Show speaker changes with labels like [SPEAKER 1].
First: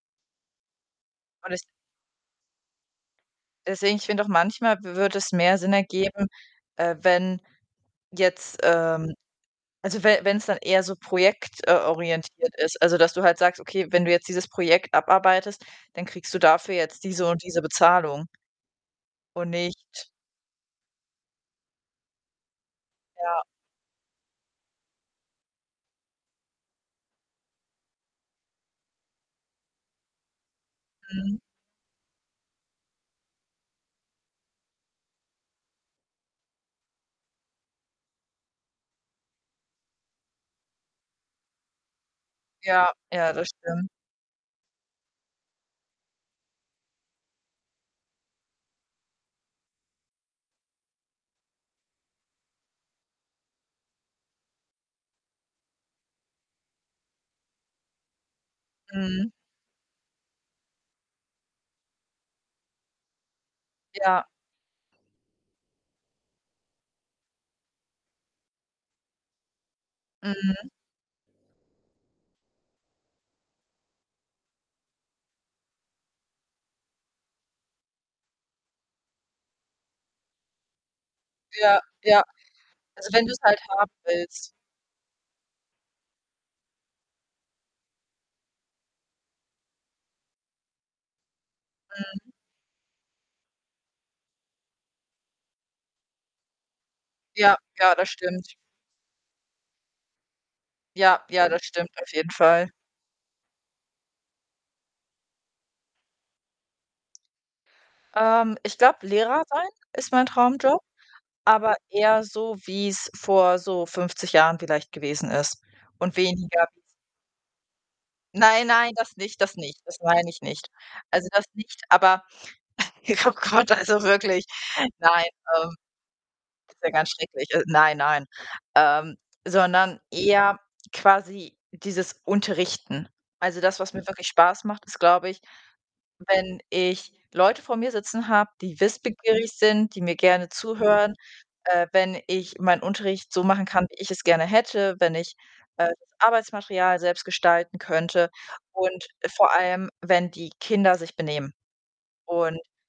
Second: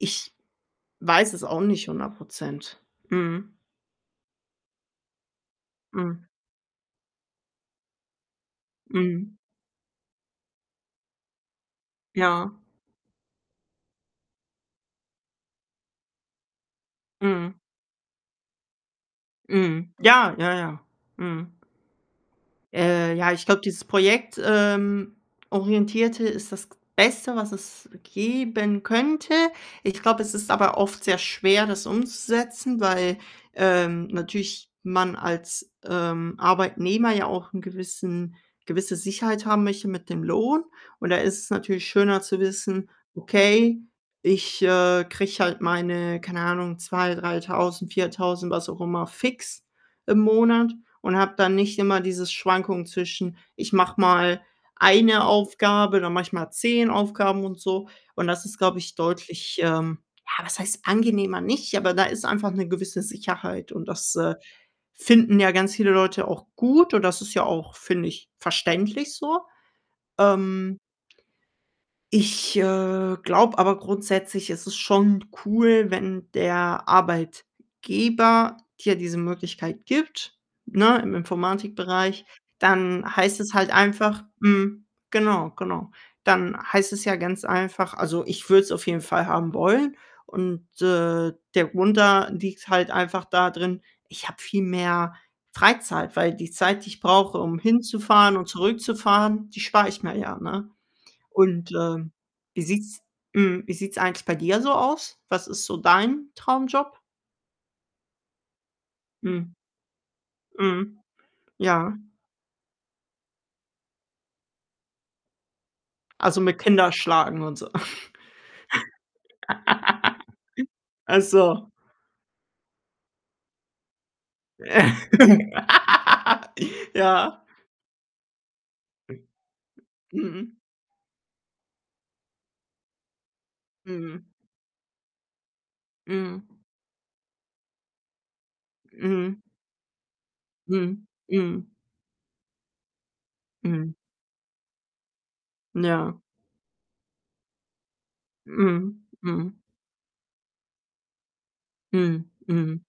[SPEAKER 1] Ich weiß es
[SPEAKER 2] War
[SPEAKER 1] auch
[SPEAKER 2] das
[SPEAKER 1] nicht 100 %. Mhm.
[SPEAKER 2] Deswegen, ich finde auch manchmal w wird es mehr Sinn
[SPEAKER 1] Mhm.
[SPEAKER 2] ergeben, äh, wenn jetzt, ähm
[SPEAKER 1] Mhm.
[SPEAKER 2] also we wenn's dann eher so projekt, äh,
[SPEAKER 1] Ja.
[SPEAKER 2] orientiert ist, also, dass du halt sagst: „Okay, wenn du jetzt dieses Projekt abarbeitest, dann kriegst du dafür jetzt diese und
[SPEAKER 1] Mhm.
[SPEAKER 2] diese Bezahlung“, und
[SPEAKER 1] Mhm.
[SPEAKER 2] nicht
[SPEAKER 1] Ja, ja, ja. Mhm. Äh, ja,
[SPEAKER 2] Ja.
[SPEAKER 1] ich glaube, dieses projekt, ähm, orientierte ist das g Beste, was es geben könnte. Ich glaube, es ist aber oft sehr
[SPEAKER 2] Mhm.
[SPEAKER 1] schwer, das umzusetzen, weil, ähm, natürlich man als, ähm, Arbeitnehmer ja auch 'n gewissen gewisse Sicherheit haben möchte mit dem Lohn. Und da ist es natürlich schöner zu wissen:
[SPEAKER 2] Ja, ja, das
[SPEAKER 1] „Okay,
[SPEAKER 2] stimmt.
[SPEAKER 1] ich, äh, kriege halt meine, keine Ahnung, 2000, 3000, 4000, was auch immer fix im Monat und habe dann nicht immer diese Schwankungen zwischen: ‚Ich mache mal eine Aufgabe, dann mache ich mal 10 Aufgaben und so.‘“ Und das ist, glaube ich,
[SPEAKER 2] Mhm.
[SPEAKER 1] deutlich, ähm ja, was heißt „angenehmer“, nicht aber da ist einfach 'ne gewisse Sicherheit und das,
[SPEAKER 2] Ja.
[SPEAKER 1] äh, finden ja ganz viele Leute auch gut und das ist ja auch, finde ich, verständlich so.
[SPEAKER 2] Mhm.
[SPEAKER 1] Ähm ich, äh, glaube aber grundsätzlich, es ist schon cool, wenn der Arbeitgeber dir diese Möglichkeit gibt, ne, im
[SPEAKER 2] Ja, ja.
[SPEAKER 1] Informatikbereich, dann
[SPEAKER 2] Also, wenn
[SPEAKER 1] heißt
[SPEAKER 2] du's
[SPEAKER 1] es
[SPEAKER 2] halt
[SPEAKER 1] halt
[SPEAKER 2] haben
[SPEAKER 1] einfach
[SPEAKER 2] willst.
[SPEAKER 1] mhm, genau, genau. Dann heißt es ja ganz einfach also, ich würde es auf jeden Fall haben wollen. Und, äh, der Grund da
[SPEAKER 2] Mhm.
[SPEAKER 1] liegt halt einfach da drin, ich habe viel mehr Freizeit, weil die Zeit, die ich brauche,
[SPEAKER 2] Ja,
[SPEAKER 1] um
[SPEAKER 2] ja, das
[SPEAKER 1] hinzufahren und
[SPEAKER 2] stimmt.
[SPEAKER 1] zurückzufahren, die spare ich mir ja, ne?
[SPEAKER 2] Ja, ja, das
[SPEAKER 1] Und,
[SPEAKER 2] stimmt
[SPEAKER 1] äh,
[SPEAKER 2] auf jeden
[SPEAKER 1] wie
[SPEAKER 2] Fall.
[SPEAKER 1] sieht's mhm, wie sieht's eigentlich bei dir so aus? Was ist so dein Traumjob?
[SPEAKER 2] Ähm, ich glaube, Lehrer
[SPEAKER 1] Mhm.
[SPEAKER 2] sein ist mein Traumjob,
[SPEAKER 1] Mhm.
[SPEAKER 2] aber
[SPEAKER 1] Ja.
[SPEAKER 2] eher so, wie's vor so 50 Jahren vielleicht gewesen ist und
[SPEAKER 1] Also, mit
[SPEAKER 2] weniger wie's
[SPEAKER 1] Kinder schlagen und so?
[SPEAKER 2] Nein, nein, das nicht, das nicht, das meine ich nicht.
[SPEAKER 1] Ach,
[SPEAKER 2] Also, das
[SPEAKER 1] so.
[SPEAKER 2] nicht, aber oh Gott, also, wirklich, nein, ähm Ist ja ganz
[SPEAKER 1] Ja.
[SPEAKER 2] schrecklich. Äh, nein, nein. Ähm, sondern
[SPEAKER 1] Mhm.
[SPEAKER 2] eher quasi dieses Unterrichten. Also, das, was mir
[SPEAKER 1] Mhm.
[SPEAKER 2] wirklich Spaß macht, ist, glaube ich,
[SPEAKER 1] Mhm.
[SPEAKER 2] wenn ich Leute vor mir sitzen habe, die
[SPEAKER 1] Mhm.
[SPEAKER 2] wissbegierig sind, die mir gerne
[SPEAKER 1] Mhm,
[SPEAKER 2] zuhören,
[SPEAKER 1] mhm.
[SPEAKER 2] äh, wenn ich meinen Unterricht so machen kann,
[SPEAKER 1] Mhm.
[SPEAKER 2] wie ich es gerne hätte, wenn ich, äh, das
[SPEAKER 1] Ja.
[SPEAKER 2] Arbeitsmaterial selbst gestalten könnte und
[SPEAKER 1] Mhm,
[SPEAKER 2] vor
[SPEAKER 1] mhm.
[SPEAKER 2] allem, wenn die Kinder sich benehmen.
[SPEAKER 1] Mhm.
[SPEAKER 2] Und
[SPEAKER 1] Mhm.